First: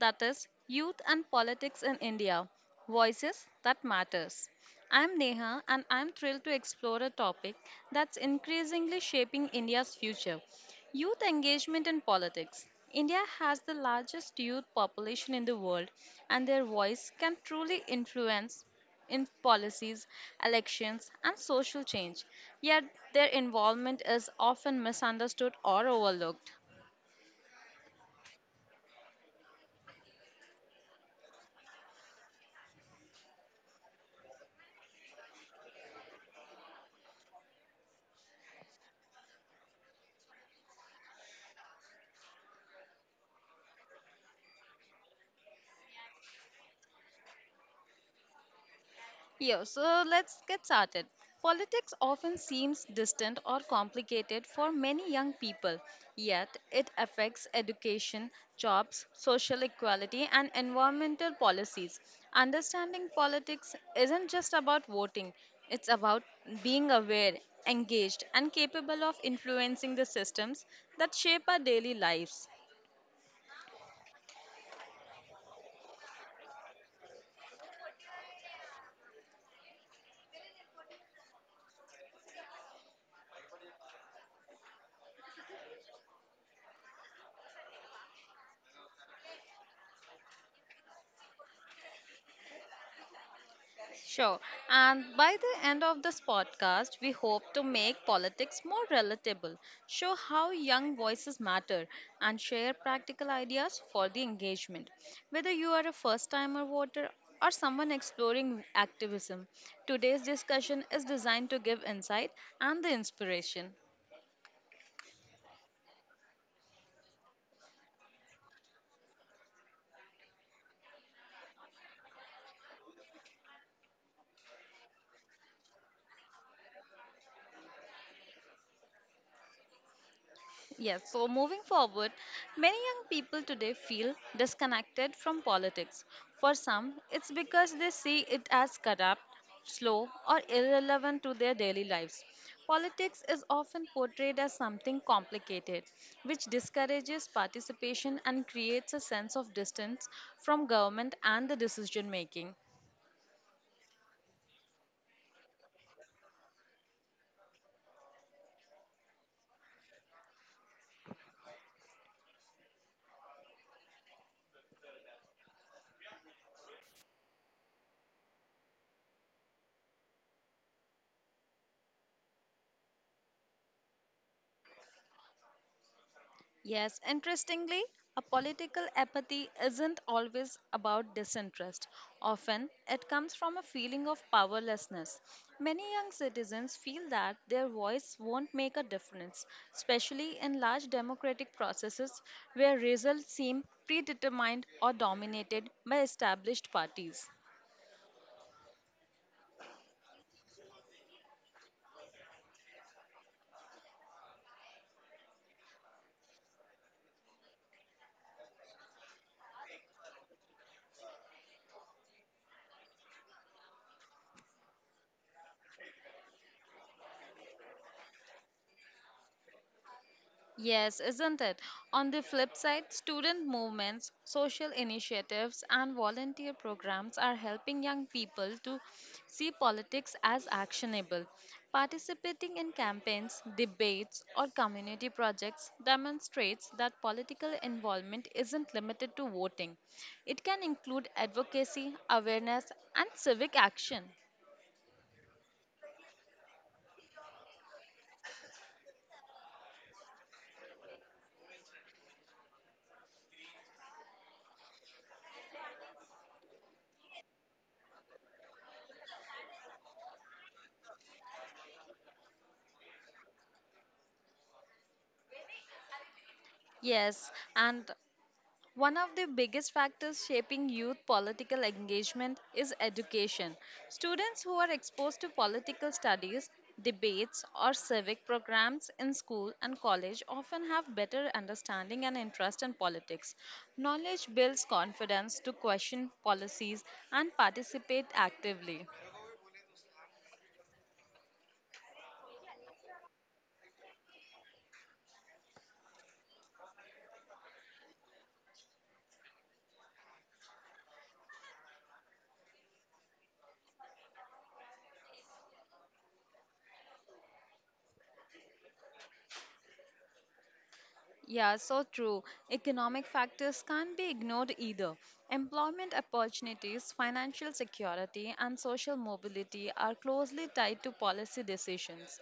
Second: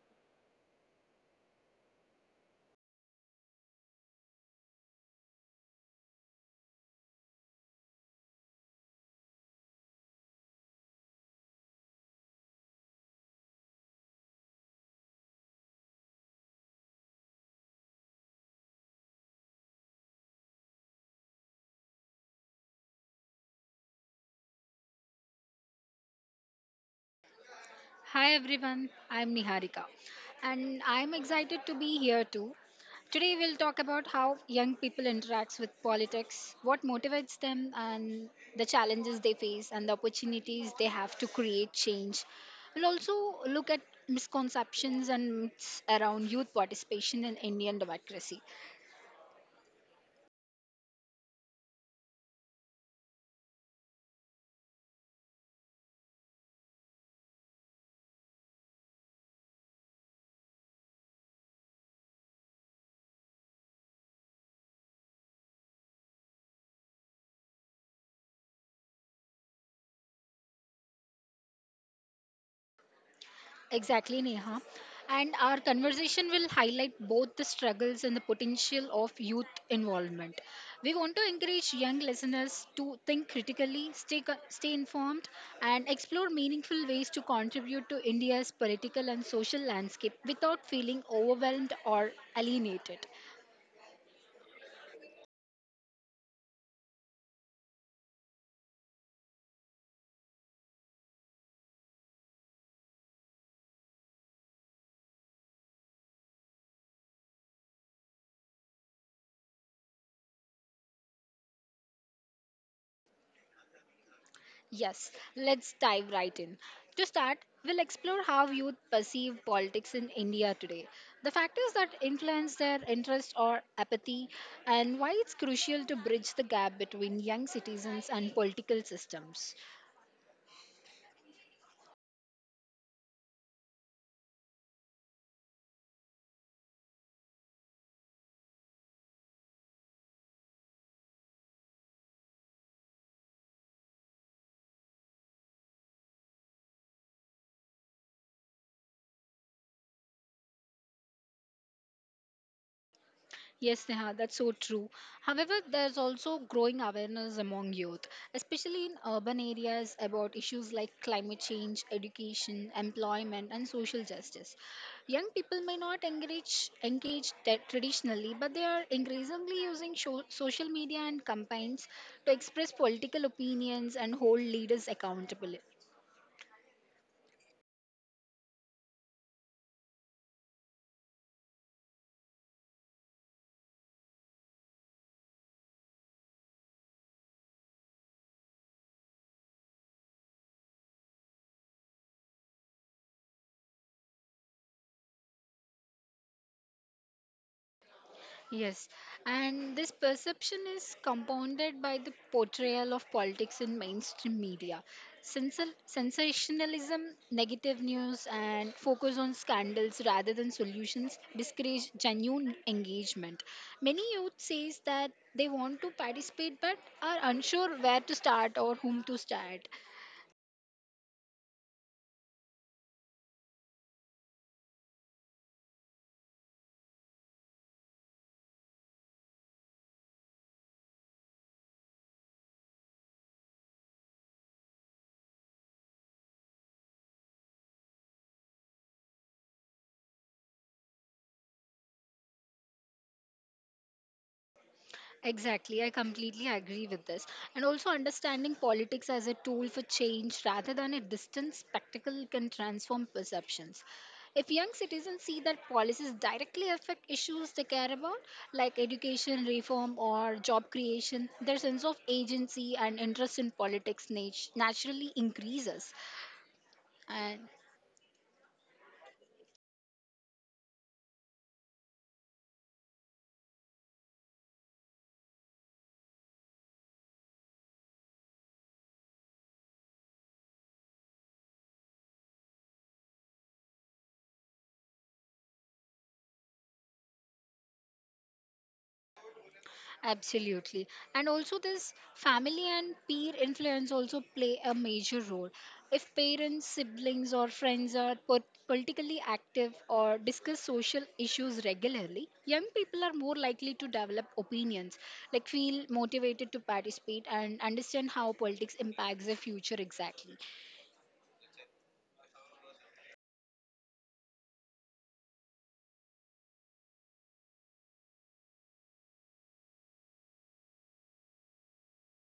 that is Youth and Politics in India, Voices That Matters. I'm Neha and I'm thrilled to explore a topic that's increasingly shaping India's future, youth engagement in politics. India has the largest youth population in the world, and their voice can truly influence in policies, elections, and social change. Yet, their involvement is often misunderstood or overlooked. Hi everyone, I'm Niharika and I'm excited to be here too. Today we'll talk about how young people interacts with politics, what motivates them and the challenges they face and the opportunities they have to create change. We'll also look at misconceptions and myths around youth participation in Indian democracy. Yeah, so let's get started. Politics often seems distant or complicated for many young people, yet it affects education, jobs, social equality, and environmental policies. Understanding politics isn't just about voting, it's about being aware, engaged, and capable of influencing the systems that shape our daily lives. Exactly, Neha. And our conversation will highlight both the struggles and the potential of youth involvement. We want to encourage young listeners to think critically, stay informed, and explore meaningful ways to contribute to India's political and social landscape without feeling overwhelmed or alienated. Sure. And by the end of this podcast, we hope to make politics more relatable, show how young voices matter, and share practical ideas for the engagement. Whether you are a first timer voter or someone exploring activism, today's discussion is designed to give insight and the inspiration. Yes, let's dive right in. To start, we'll explore how youth perceive politics in India today, the factors that influence their interest or apathy, and why it's crucial to bridge the gap between young citizens and political systems. Yes, so moving forward, many young people today feel disconnected from politics. For some, it's because they see it as corrupt, slow, or irrelevant to their daily lives. Politics is often portrayed as something complicated, which discourages participation and creates a sense of distance from government and the decision making. Yes, Neha, that's so true. However, there's also growing awareness among youth, especially in urban areas, about issues like climate change, education, employment, and social justice. Young people may not traditionally, but they are increasingly using social media and campaigns to express political opinions and hold leaders accountable. Yes, interestingly, a political apathy isn't always about disinterest. Often, it comes from a feeling of powerlessness. Many young citizens feel that their voice won't make a difference, especially in large democratic processes where results seem predetermined or dominated by established parties. Yes, and this perception is compounded by the portrayal of politics in mainstream media. Sensationalism, negative news, and focus on scandals rather than solutions discourage genuine engagement. Many youth says that they want to participate but are unsure where to start or whom to start. Yes, isn't it? On the flip side, student movements, social initiatives, and volunteer programs are helping young people to see politics as actionable. Participating in campaigns, debates, or community projects demonstrates that political involvement isn't limited to voting. It can include advocacy, awareness, and civic action. Exactly, I completely agree with this. And also, understanding politics as a tool for change rather than a distant spectacle can transform perceptions. If young citizens see that policies directly affect issues they care about, like education reform or job creation, their sense of agency and interest in politics naturally increases. Yes, And and one of the biggest factors shaping youth political engagement is education. Students who are exposed to political studies, debates, or civic programs in school and college often have better understanding and interest in politics. Knowledge builds confidence to question policies and participate actively. absolutely. And also, this family and peer influence also play a major role. If parents, siblings, or friends are put politically active or discuss social issues regularly, young people are more likely to develop opinions, like feel motivated to participate and understand how politics impacts their future exactly. Yeah, so true. Economic factors can't be ignored either. Employment opportunities, financial security, and social mobility are closely tied to policy decisions.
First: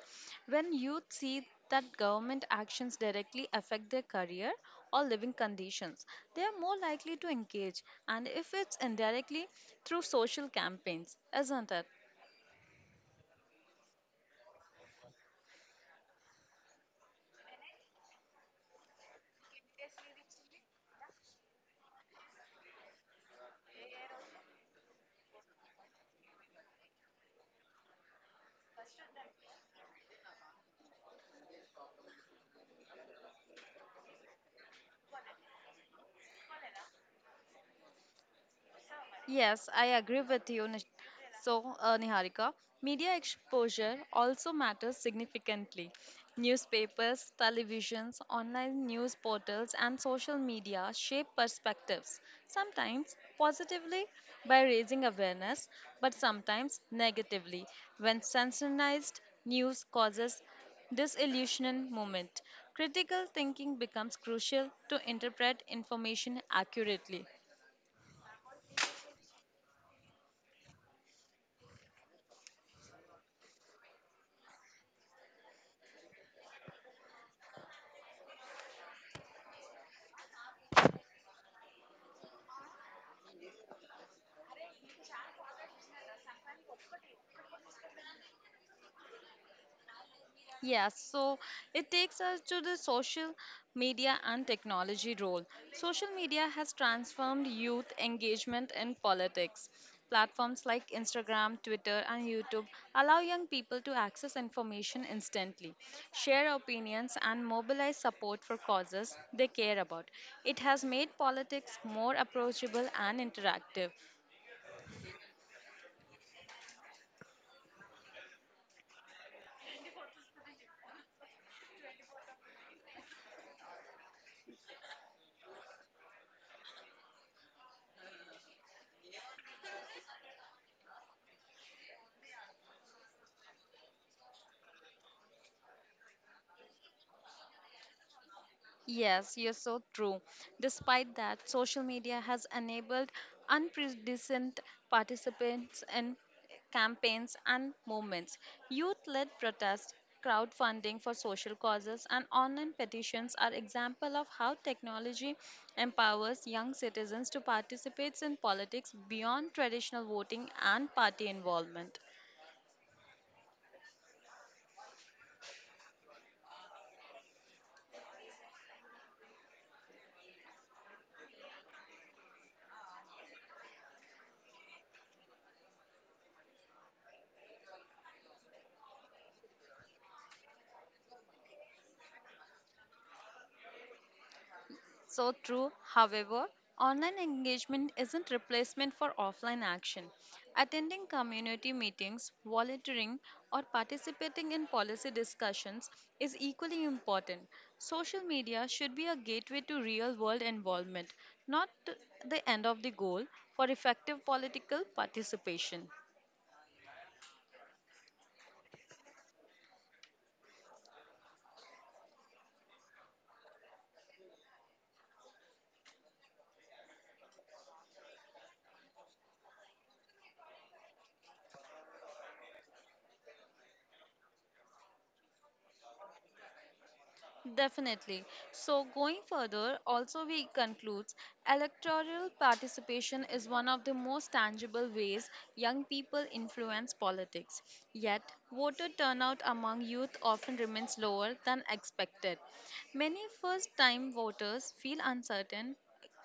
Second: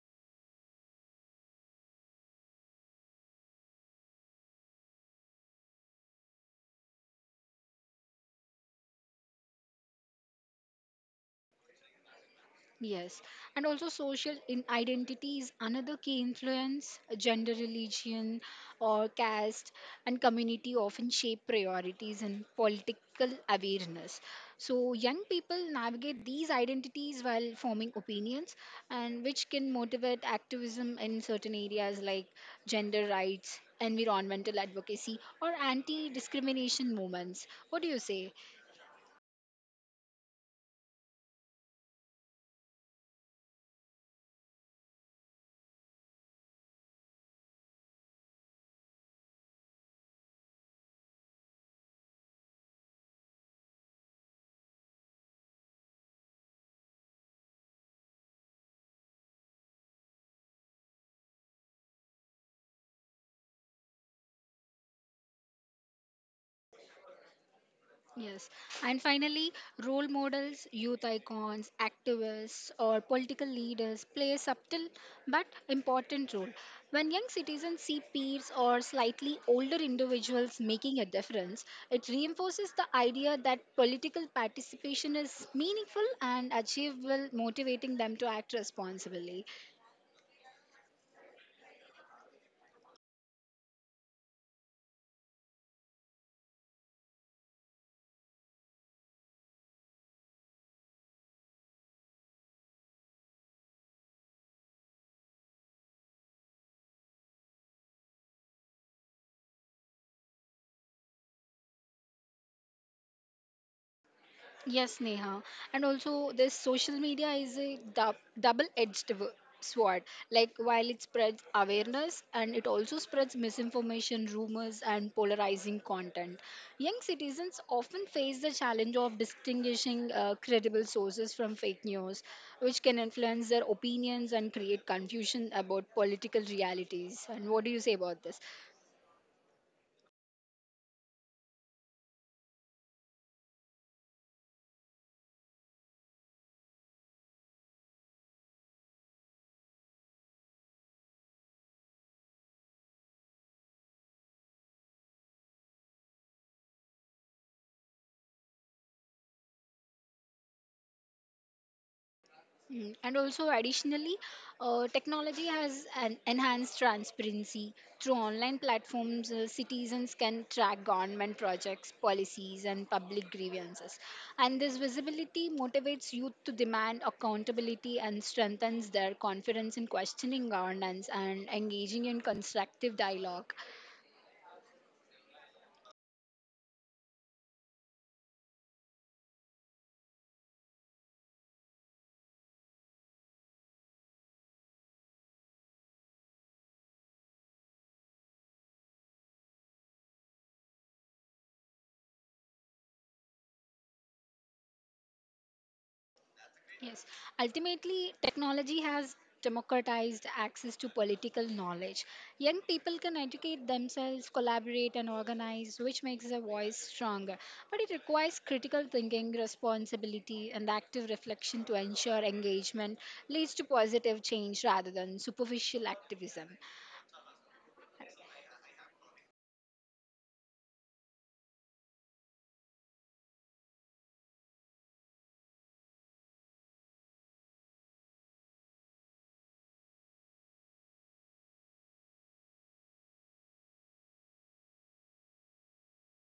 When youth see that government actions directly affect their career or living conditions, they are more likely to engage, and if it's indirectly, through social campaigns, isn't it? Yes, and also social in identity is another key influence. Gender, religion, or caste and community often shape priorities and political awareness. So, young people navigate these identities while forming opinions, and which can motivate activism in certain areas like gender rights, environmental advocacy, or anti discrimination movements. What do you say? Yes, I agree with you. So, Niharika, media exposure also matters significantly. Newspapers, televisions, online news portals, and social media shape perspectives, sometimes positively by raising awareness, but sometimes negatively when sensationalized news causes disillusionment moment. Critical thinking becomes crucial to interpret information accurately. Yes. And finally, role models, youth icons, activists, or political leaders play a subtle but important role. When young citizens see peers or slightly older individuals making a difference, it reinforces the idea that political participation is meaningful and achievable, motivating them to act responsibly. Yes, so it takes us to the social media and technology role. Social media has transformed youth engagement in politics. Platforms like Instagram, Twitter, and YouTube allow young people to access information instantly, share opinions, and mobilize support for causes they care about. It has made politics more approachable and interactive. Yes, Neha. And also, this social media is a double edged sword. Like, while it spreads awareness and it also spreads misinformation, rumors, and polarizing content. Young citizens often face the challenge of distinguishing credible sources from fake news, which can influence their opinions and create confusion about political realities. And what do you say about this? Yes, you're so true. Despite that, social media has enabled unprecedented participants in campaigns and movements. Youth led protests, crowdfunding for social causes, and online petitions are examples of how technology empowers young citizens to participate in politics beyond traditional voting and party involvement. Mm, and also, additionally, technology has an enhanced transparency through online platforms. Citizens can track government projects, policies, and public grievances. And this visibility motivates youth to demand accountability and strengthens their confidence in questioning governance and engaging in constructive dialogue. So true. However, online engagement isn't replacement for offline action. Attending community meetings, volunteering, or participating in policy discussions is equally important. Social media should be a gateway to real-world involvement, not the end of the goal for effective political participation. Yes, ultimately, technology has democratized access to political knowledge. Young people can educate themselves, collaborate, and organize, which makes their voice stronger. But it requires critical thinking, responsibility, and active reflection to ensure engagement leads to positive change rather than superficial activism. Definitely. So, going further, also we concludes electoral participation is one of the most tangible ways young people influence politics. Yet, voter turnout among youth often remains lower than expected. Many first time voters feel uncertain,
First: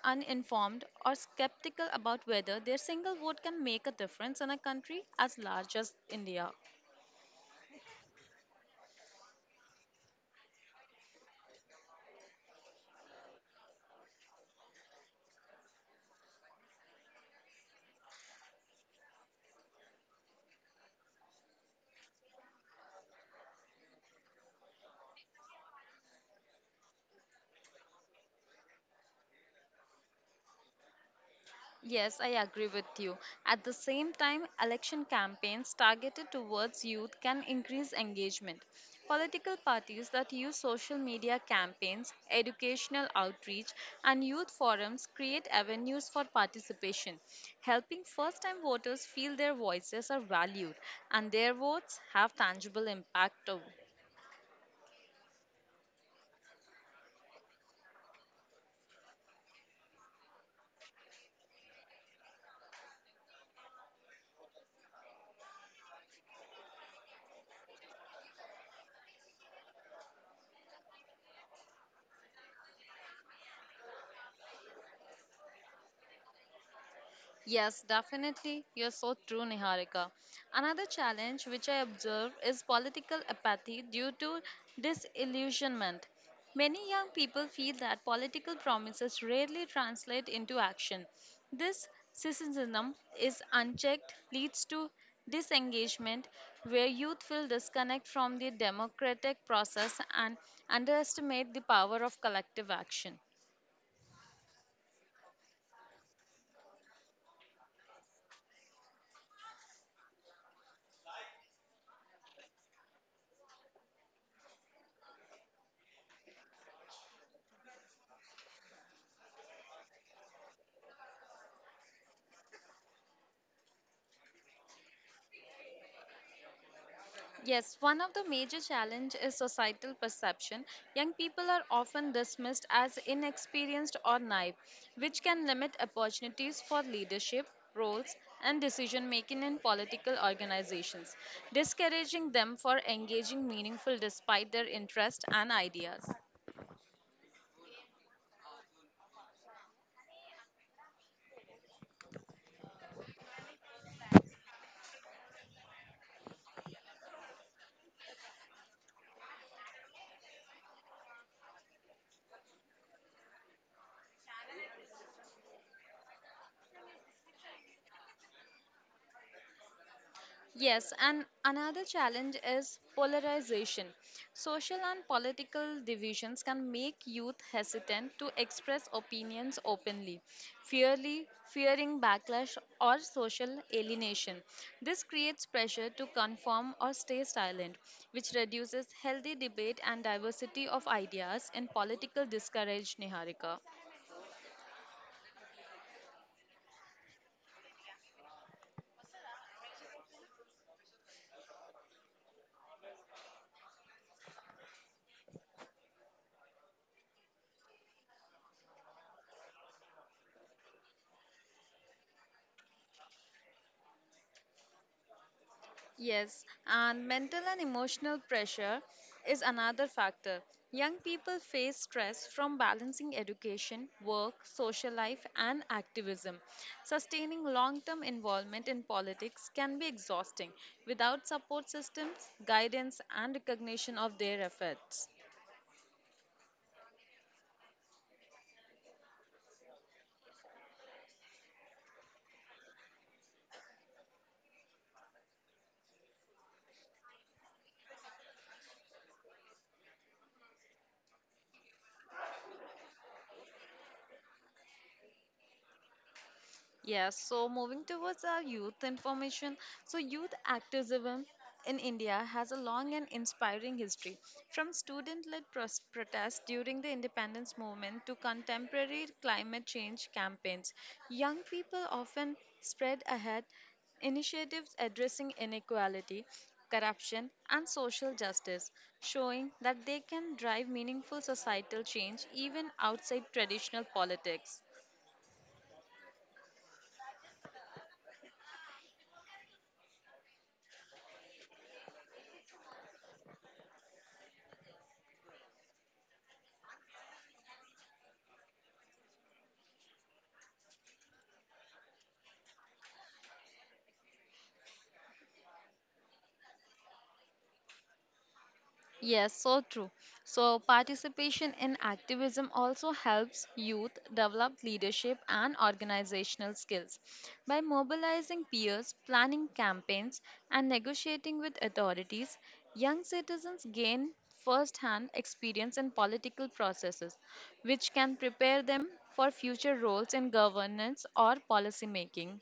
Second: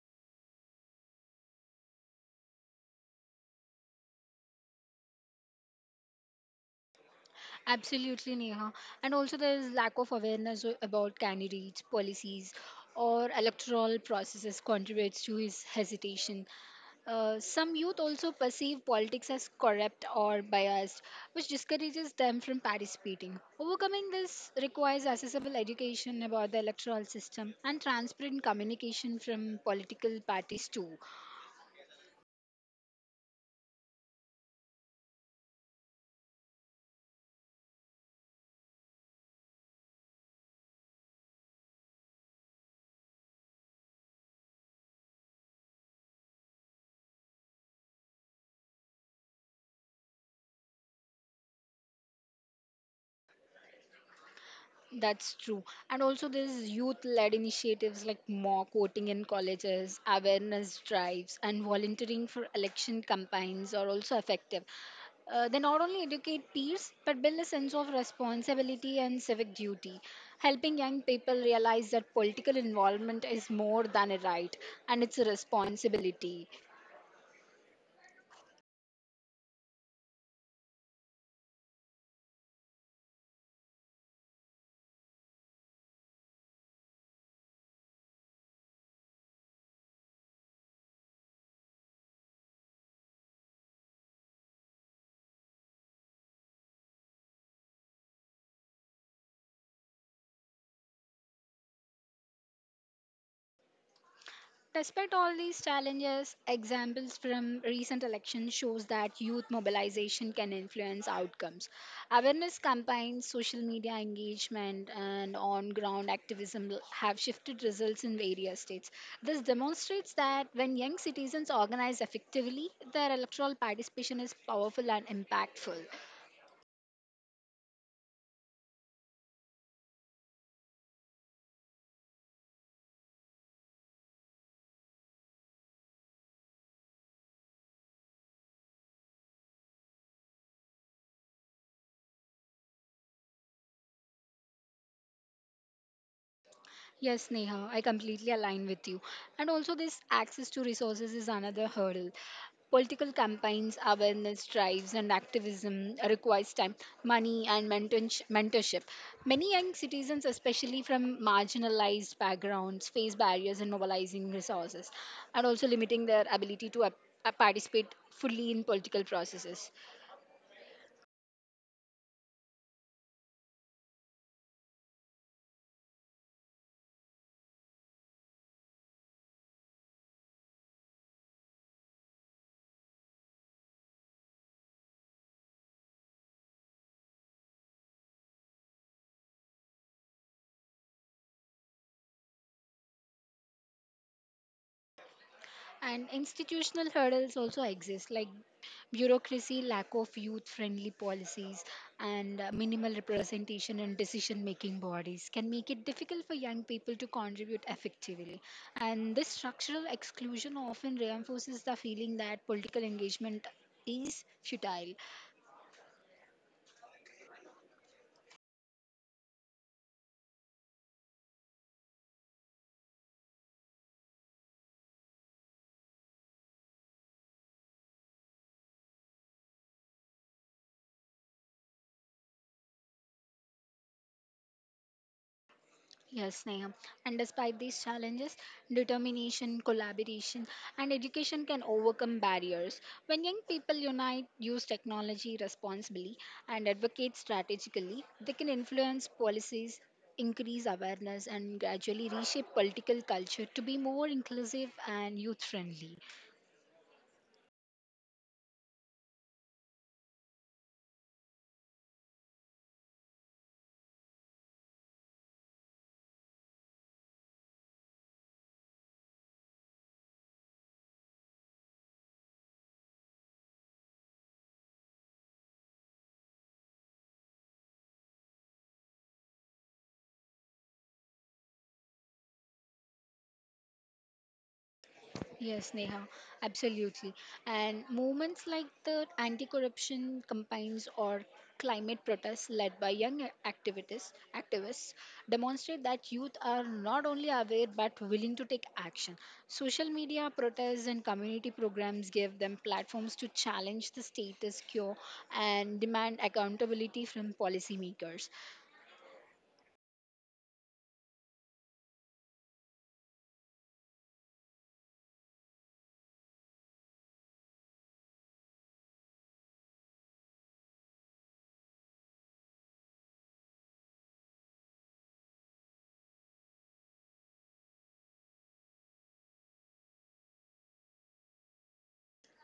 uninformed, or skeptical about whether their single vote can make a difference in a country as large as India. Absolutely, Neha. And also, there is lack of awareness about candidates' policies or electoral processes contributes to his hesitation. Some youth also perceive politics as corrupt or biased, which discourages them from participating. Overcoming this requires accessible education about the electoral system and transparent communication from political parties, too. Yes, I agree with you. At the same time, election campaigns targeted towards youth can increase engagement. Political parties that use social media campaigns, educational outreach, and youth forums create avenues for participation, helping first time voters feel their voices are valued and their votes have tangible impact too. That's true. And also, there's youth led initiatives like mock voting in colleges, awareness drives, and volunteering for election campaigns are also effective. They not only educate peers but build a sense of responsibility and civic duty, helping young people realize that political involvement is more than a right and it's a responsibility. Yes, definitely. You're so true, Niharika. Another challenge which I observe is political apathy due to disillusionment. Many young people feel that political promises rarely translate into action. This cynicism is unchecked, leads to disengagement, where youth will disconnect from the democratic process and underestimate the power of collective action. Despite all these challenges, examples from recent elections shows that youth mobilization can influence outcomes. Awareness campaigns, social media engagement, and on-ground activism have shifted results in various states. This demonstrates that when young citizens organize effectively, their electoral participation is powerful and impactful. Yes, one of the major challenge is societal perception. Young people are often dismissed as inexperienced or naive, which can limit opportunities for leadership roles and decision making in political organizations, discouraging them for engaging meaningful despite their interest and ideas. Yes, Neha, I completely align with you. And also, this access to resources is another hurdle. Political campaigns, awareness drives, and activism requires time, money, and mentorship. Many young citizens, especially from marginalized backgrounds, face barriers in mobilizing resources and also limiting their ability to participate fully in political processes. Yes, and another challenge is polarization. Social and political divisions can make youth hesitant to express opinions openly, fearly, fearing backlash or social alienation. This creates pressure to conform or stay silent, which reduces healthy debate and diversity of ideas in political discourage, Niharika. And institutional hurdles also exist, like bureaucracy, lack of youth friendly policies, and minimal representation in decision making bodies can make it difficult for young people to contribute effectively. And this structural exclusion often reinforces the feeling that political engagement is futile. Yes, and mental and emotional pressure is another factor. Young people face stress from balancing education, work, social life, and activism. Sustaining long term involvement in politics can be exhausting without support systems, guidance, and recognition of their efforts. Yes, Neha. And despite these challenges, determination, collaboration, and education can overcome barriers. When young people unite, use technology responsibly, and advocate strategically, they can influence policies, increase awareness, and gradually reshape political culture to be more inclusive and youth friendly. Yes, so moving towards our youth information. So, youth activism in India has a long and inspiring history. From student led protests during the independence movement to contemporary climate change campaigns, young people often spread ahead initiatives addressing inequality, corruption, and social justice, showing that they can drive meaningful societal change even outside traditional politics. Yes, Neha, absolutely. And movements like the anti corruption campaigns or climate protests led by young activists demonstrate that youth are not only aware but willing to take action. Social media protests and community programs give them platforms to challenge the status quo and demand accountability from policymakers. Yes, so true. So, participation in activism also helps youth develop leadership and organizational skills. By mobilizing peers, planning campaigns, and negotiating with authorities, young citizens gain first hand experience in political processes, which can prepare them for future roles in governance or policy making.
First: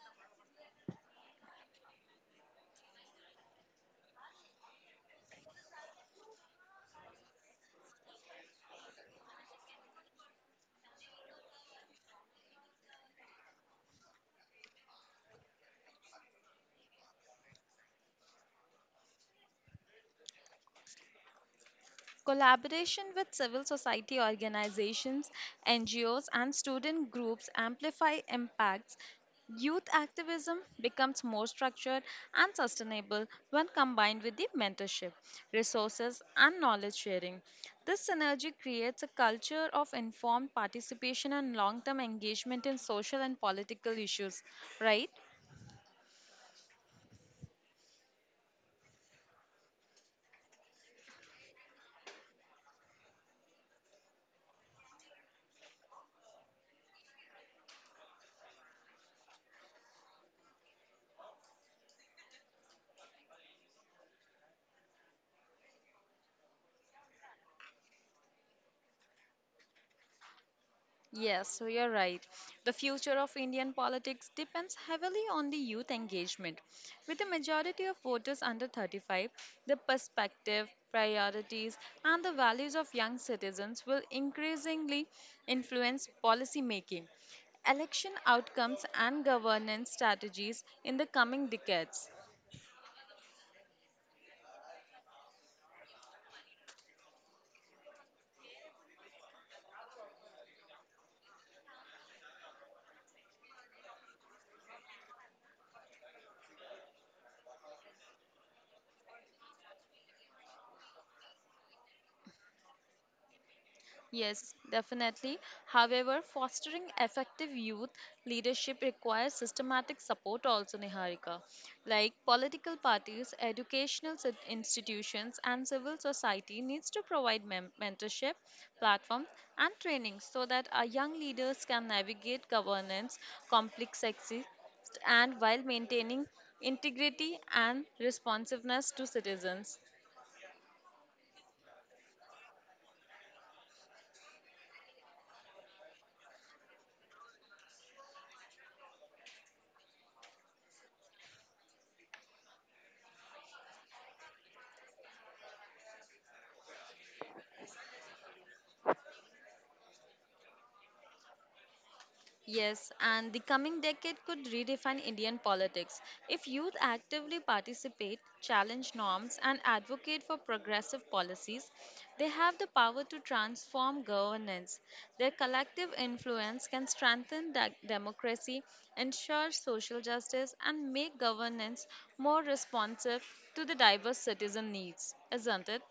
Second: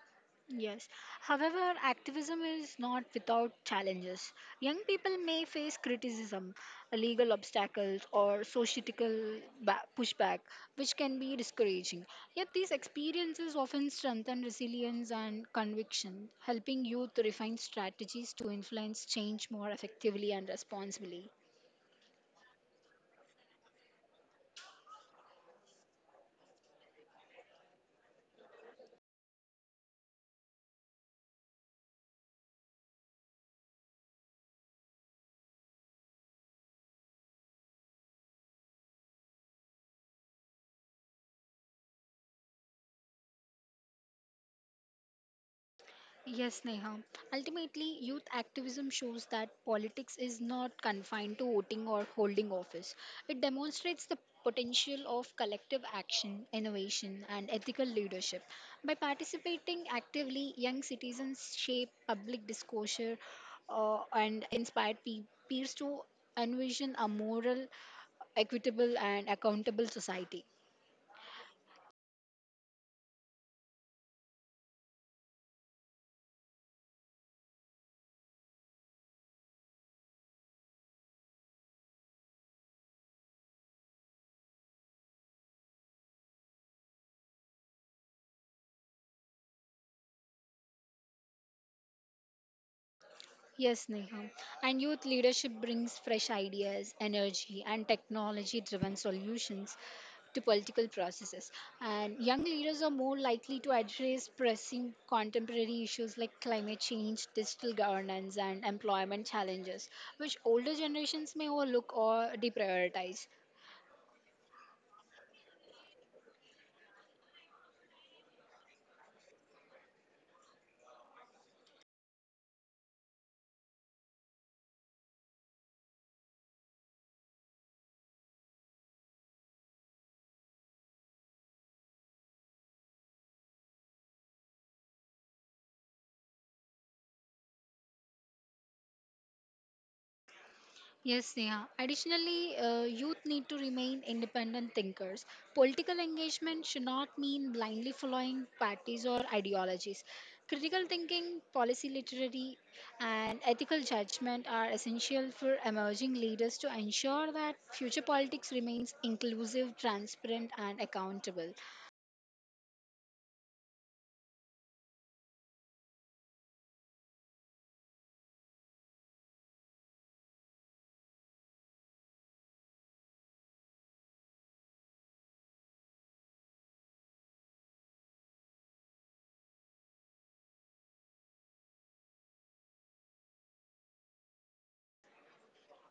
Yes. However, activism is not without challenges. Young people may face criticism, legal obstacles, or societal pushback, which can be discouraging. Yet, these experiences often strengthen resilience and conviction, helping youth refine strategies to influence change more effectively and responsibly. Collaboration with civil society organizations, NGOs, and student groups amplify impacts. Youth activism becomes more structured and sustainable when combined with the mentorship, resources, and knowledge sharing. This synergy creates a culture of informed participation and long term engagement in social and political issues, right? Yes, Neha. Ultimately, youth activism shows that politics is not confined to voting or holding office. It demonstrates the potential of collective action, innovation, and ethical leadership. By participating actively, young citizens shape public discourse and inspire peers to envision a moral, equitable, and accountable society. Yes, so you're right. The future of Indian politics depends heavily on the youth engagement. With the majority of voters under 35, the perspective, priorities, and the values of young citizens will increasingly influence policy making, election outcomes, and governance strategies in the coming decades. Yes, Neha. And youth leadership brings fresh ideas, energy, and technology driven solutions to political processes. And young leaders are more likely to address pressing contemporary issues like climate change, digital governance, and employment challenges, which older generations may overlook or deprioritize. Yes, definitely. However, fostering effective youth leadership requires systematic support also, Niharika. Like political parties, institutions, and civil society needs to provide mentorship, platforms, and training so that our young leaders can navigate governance, complexity, and while maintaining integrity and responsiveness to citizens. Yes, Neha. Additionally, youth need to remain independent thinkers. Political engagement should not mean blindly following parties or ideologies. Critical thinking, policy literacy, and ethical judgment are essential for emerging leaders to ensure that future politics remains inclusive, transparent, and accountable. Yes, and the coming decade could redefine Indian politics. If youth actively participate, challenge norms, and advocate for progressive policies, they have the power to transform governance. Their collective influence can strengthen democracy, ensure social justice, and make governance more responsive to the diverse citizen needs, isn't it?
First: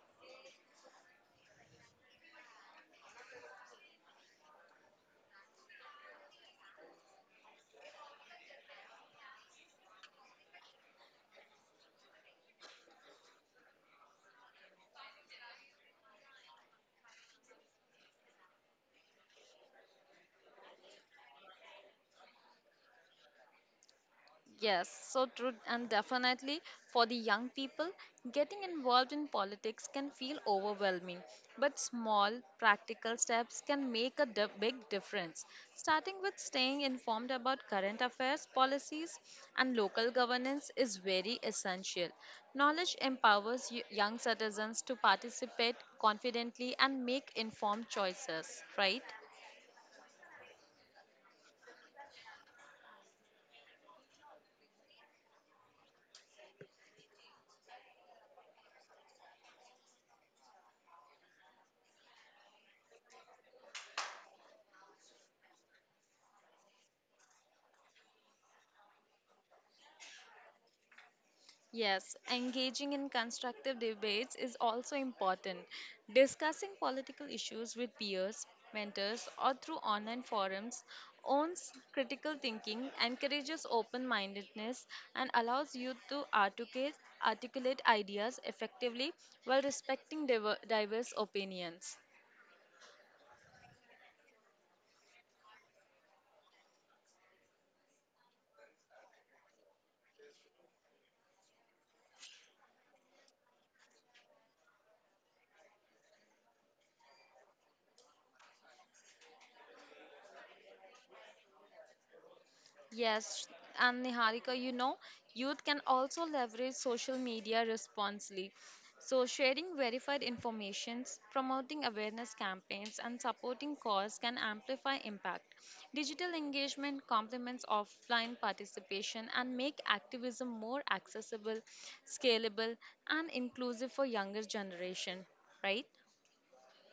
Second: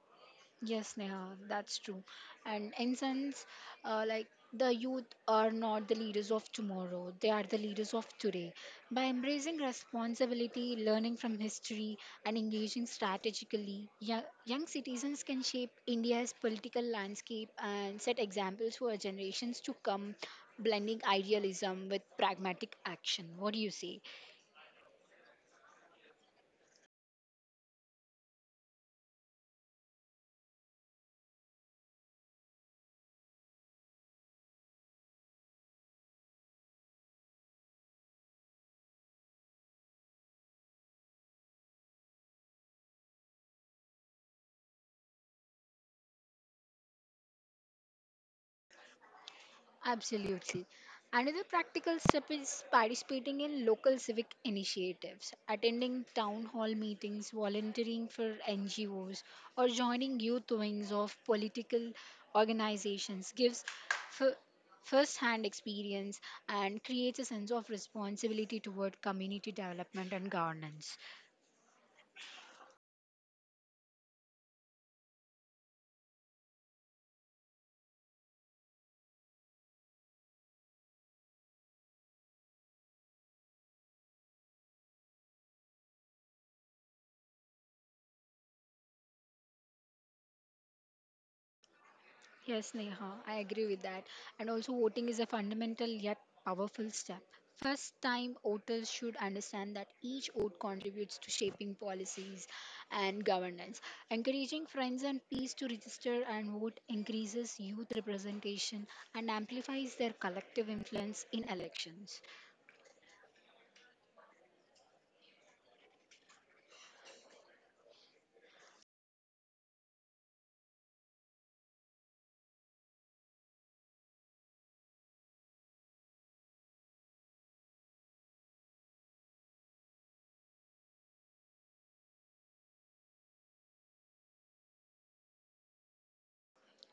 Yes, Neha, that's true. And in sense, like the youth are not the leaders of tomorrow; they are the leaders of today. By embracing responsibility, learning from history, and engaging strategically, young citizens can shape India's political landscape and set examples for generations to come, blending idealism with pragmatic action. What do you say? Yes, so true, and definitely for the young people, getting involved in politics can feel overwhelming, but small, practical steps can make a big difference. Starting with staying informed about current affairs, policies, and local governance is very essential. Knowledge empowers young citizens to participate confidently and make informed choices, right? Absolutely. Another practical step is participating in local civic initiatives, attending town hall meetings, volunteering for NGOs, or joining youth wings of political organizations gives f- first hand experience and creates a sense of responsibility toward community development and governance. Yes, engaging in constructive debates is also important. Discussing political issues with peers, mentors, or through online forums owns critical thinking, encourages open mindedness, and allows youth to articulate ideas effectively while respecting diverse opinions. Yes, Neha, I agree with that. And also, voting is a fundamental yet powerful step. First time voters should understand that each vote contributes to shaping policies and governance. Encouraging friends and peers to register and vote increases youth representation and amplifies their collective influence in elections. Yes, and Niharika, you know, youth can also leverage social media responsibly. So, sharing verified informations, promoting awareness campaigns, and supporting cause can amplify impact. Digital engagement complements offline participation and make activism more accessible, scalable, and inclusive for younger generation, right?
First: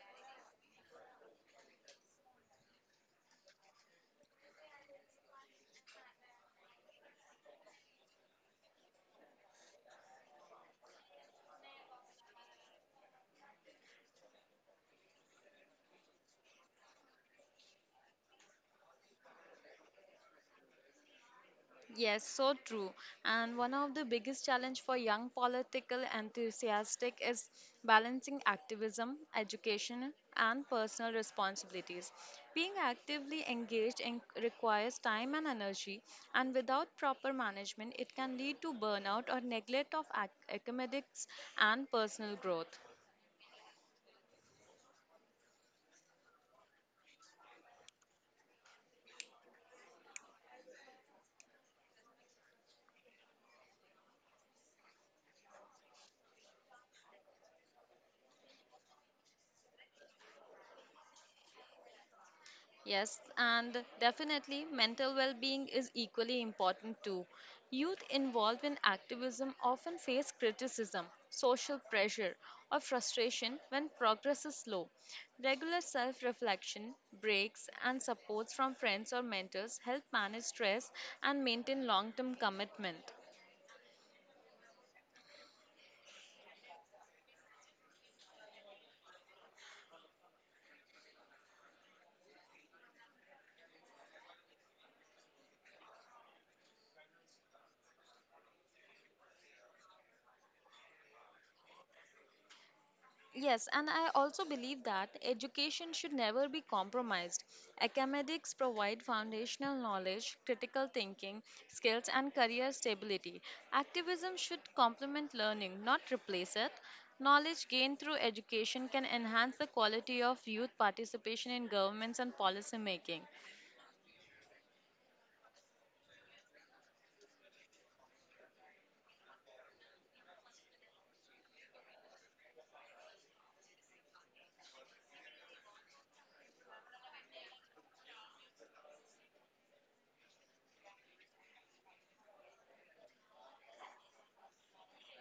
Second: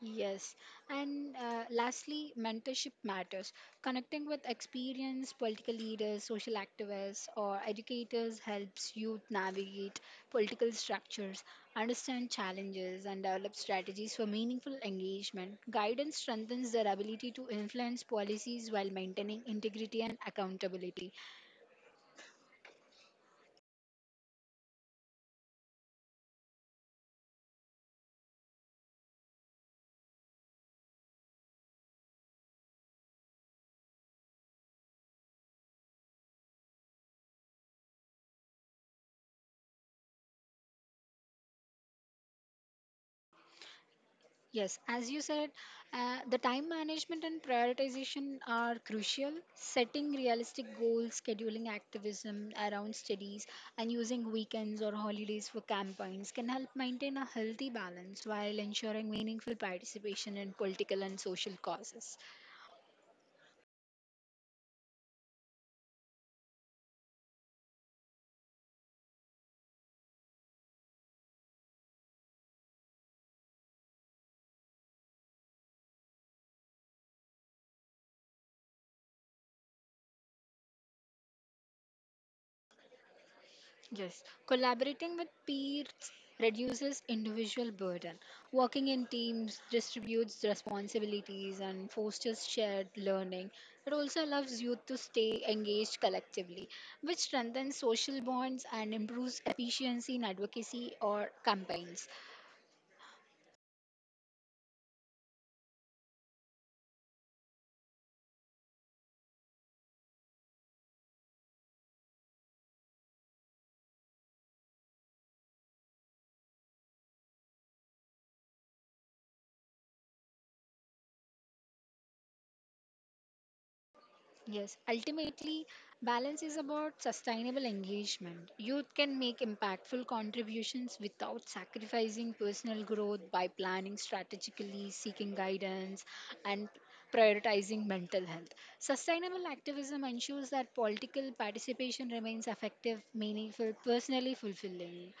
Yes, and lastly, mentorship matters. Connecting with experienced political leaders, social activists, or educators helps youth navigate political structures, understand challenges, and develop strategies for meaningful engagement. Guidance strengthens their ability to influence policies while maintaining integrity and accountability. Yes, so true. And one of the biggest challenge for young political enthusiastic is balancing activism, education, and personal responsibilities. Being actively engaged in requires time and energy, and without proper management, it can lead to burnout or neglect of academics and personal growth. Yes, as you said, the time management and prioritization are crucial. Setting realistic goals, scheduling activism around studies, and using weekends or holidays for campaigns can help maintain a healthy balance while ensuring meaningful participation in political and social causes. Yes, and definitely mental well being is equally important too. Youth involved in activism often face criticism, social pressure, or frustration when progress is slow. Regular self reflection, breaks, and supports from friends or mentors help manage stress and maintain long term commitment. Yes, collaborating with peers reduces individual burden. Working in teams distributes responsibilities and fosters shared learning. It also allows youth to stay engaged collectively, which strengthens social bonds and improves efficiency in advocacy or campaigns. Yes, and I also believe that education should never be compromised. Academics provide foundational knowledge, critical thinking, skills, and career stability. Activism should complement learning, not replace it. Knowledge gained through education can enhance the quality of youth participation in governments and policy making. Yes, ultimately, balance is about sustainable engagement. Youth can make impactful contributions without sacrificing personal growth by planning strategically, seeking guidance, and prioritizing mental health. Sustainable activism ensures that political participation remains effective, meaningful, personally fulfilling.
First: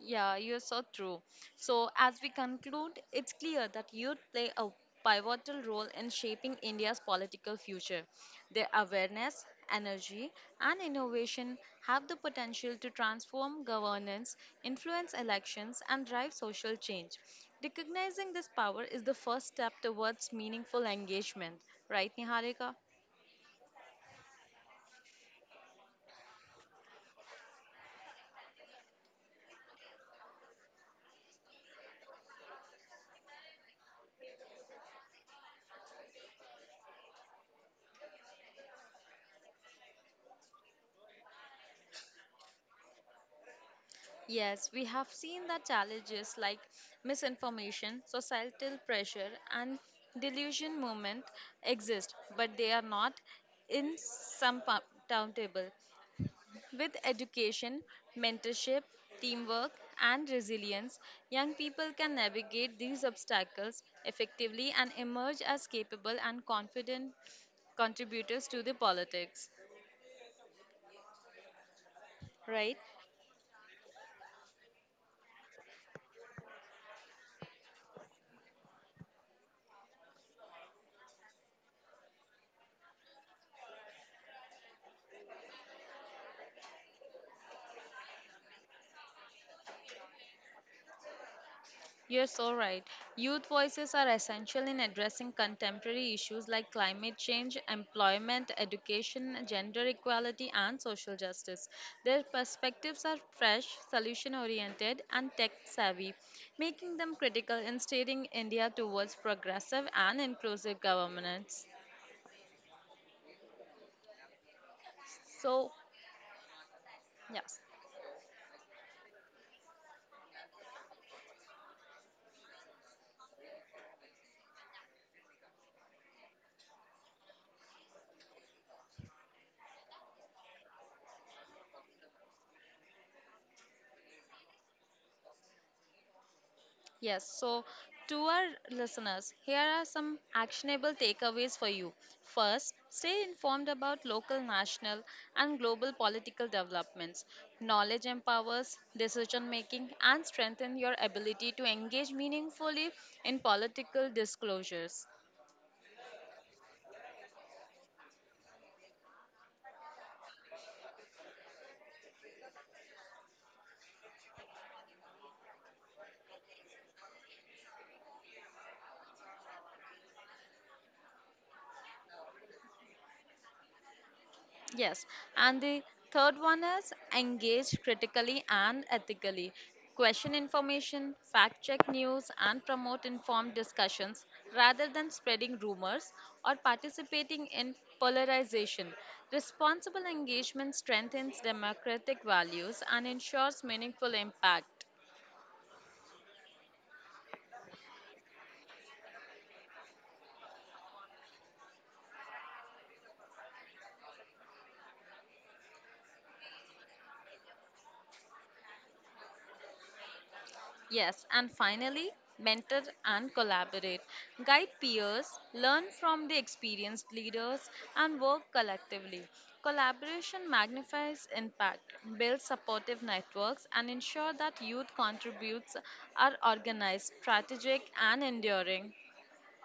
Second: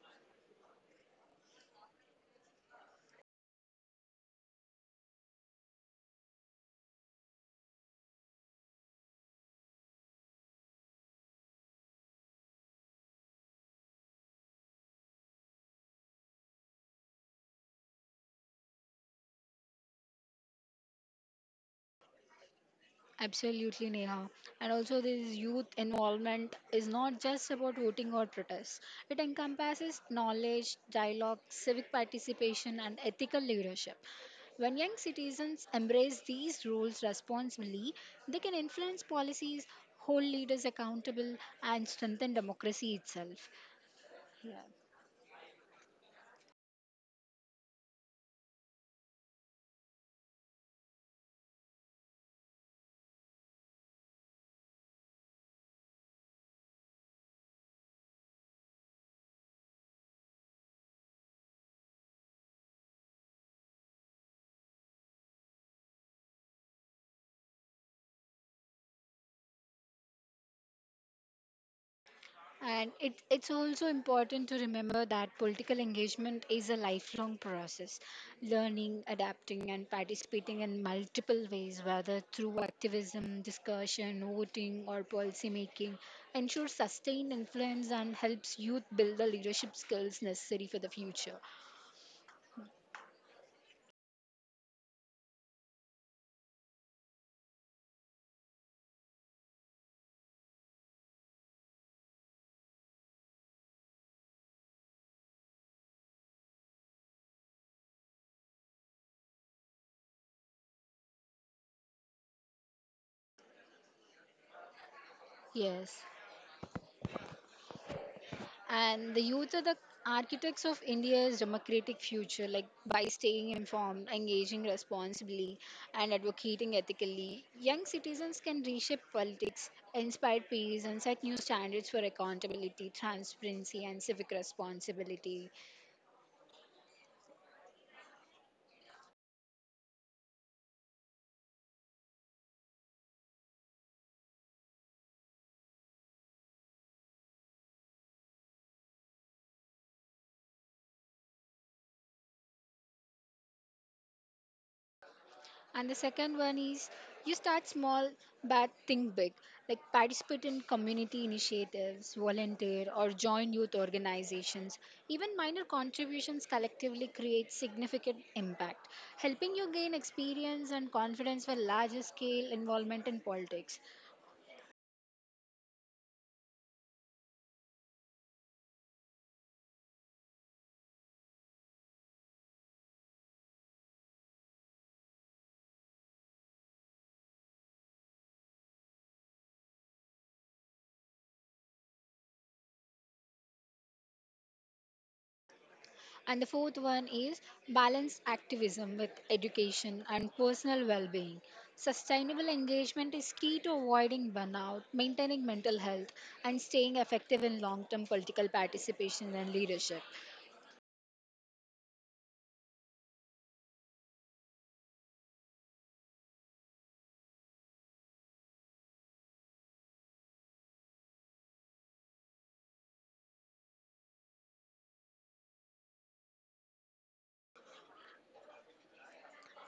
Yeah, you're so true. So, as we conclude, it's clear that youth play a pivotal role in shaping India's political future. Their awareness, energy, and innovation have the potential to transform governance, influence elections, and drive social change. Recognizing this power is the first step towards meaningful engagement, right, Niharika? Absolutely, Neha. And also, this youth involvement is not just about voting or protests. It encompasses knowledge, dialogue, civic participation, and ethical leadership. When young citizens embrace these roles responsibly, they can influence policies, hold leaders accountable, and strengthen democracy itself. Yeah. Yes, we have seen the challenges like misinformation, societal pressure, and delusion movement exist, but they are not insurmountable. With education, mentorship, teamwork, and resilience, young people can navigate these obstacles effectively and emerge as capable and confident contributors to the politics. Right? And it's also important to remember that political engagement is a lifelong process, learning, adapting, and participating in multiple ways, whether through activism, discussion, voting, or policy making, ensures sustained influence and helps youth build the leadership skills necessary for the future. You're so right. Youth voices are essential in addressing contemporary issues like climate change, employment, education, gender equality, and social justice. Their perspectives are fresh, solution oriented, and tech savvy, making them critical in steering India towards progressive and inclusive governance. So, Yes. yes. And the youth are the architects of India's democratic future, like by staying informed, engaging responsibly, and advocating ethically. Young citizens can reshape politics, inspire peace, and set new standards for accountability, transparency, and civic responsibility. Yes, so to our listeners, here are some actionable takeaways for you. First, stay informed about local, national, and global political developments. Knowledge empowers decision making and strengthens your ability to engage meaningfully in political disclosures. And the second one is you start small but think big, like participate in community initiatives, volunteer, or join youth organizations. Even minor contributions collectively create significant impact, helping you gain experience and confidence for larger scale involvement in politics. Yes, and the third one is engage critically and ethically. Question information, fact check news, and promote informed discussions rather than spreading rumors or participating in polarization. Responsible engagement strengthens democratic values and ensures meaningful impact. And the fourth one is balance activism with education and personal well being. Sustainable engagement is key to avoiding burnout, maintaining mental health, and staying effective in long term political participation and leadership. Yes, and finally, mentor and collaborate. Guide peers, learn from the experienced leaders, and work collectively. Collaboration magnifies impact, builds supportive networks, and ensure that youth contributes are organized, strategic, and enduring.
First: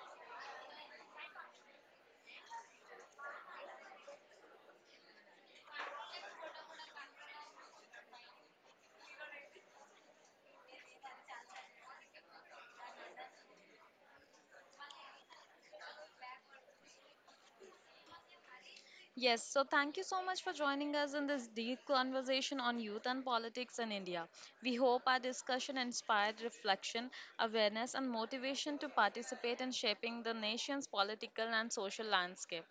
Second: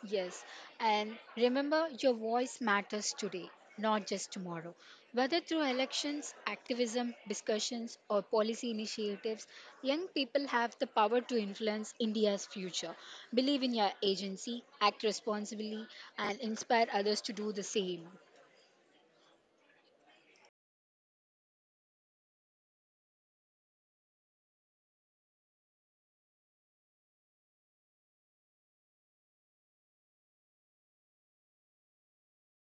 Yes, and remember your voice matters today, not just tomorrow. Whether through elections, activism, discussions, or policy initiatives, young people have the power to influence India's future. Believe in your agency, act responsibly, and inspire others to do the same. Yes, so thank you so much for joining us in this deep conversation on youth and politics in India. We hope our discussion inspired reflection, awareness, and motivation to participate in shaping the nation's political and social landscape.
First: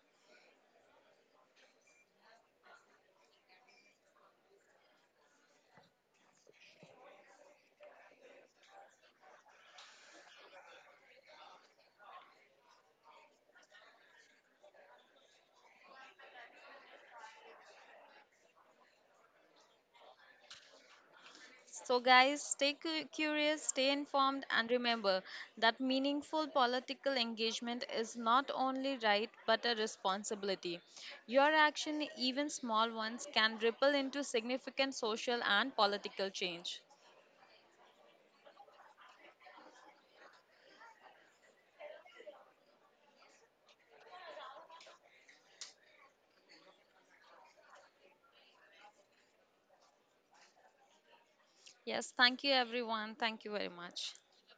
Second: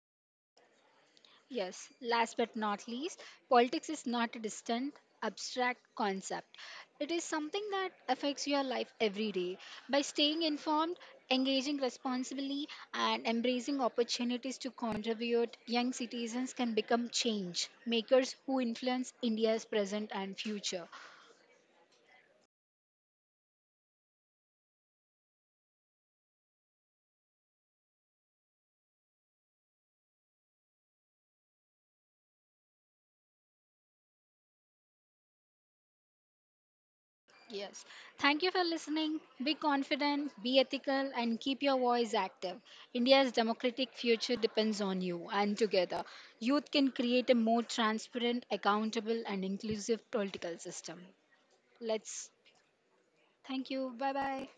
Yes, last but not least, politics is not a distant, abstract concept. It is something that affects your life every day. By staying informed, engaging responsibly, and embracing opportunities to contribute, young citizens can become change makers who influence India's present and future. So, guys, curious, stay informed, and remember that meaningful political engagement is not only right but a responsibility. Your action, even small ones, can ripple into significant social and political change. Yes. Thank you for listening. Be confident, be ethical, and keep your voice active. India's democratic future depends on you, and together, youth can create a more transparent, accountable, and inclusive political system. Yes, Let's. thank you everyone. Thank you very Thank you. Bye much. bye.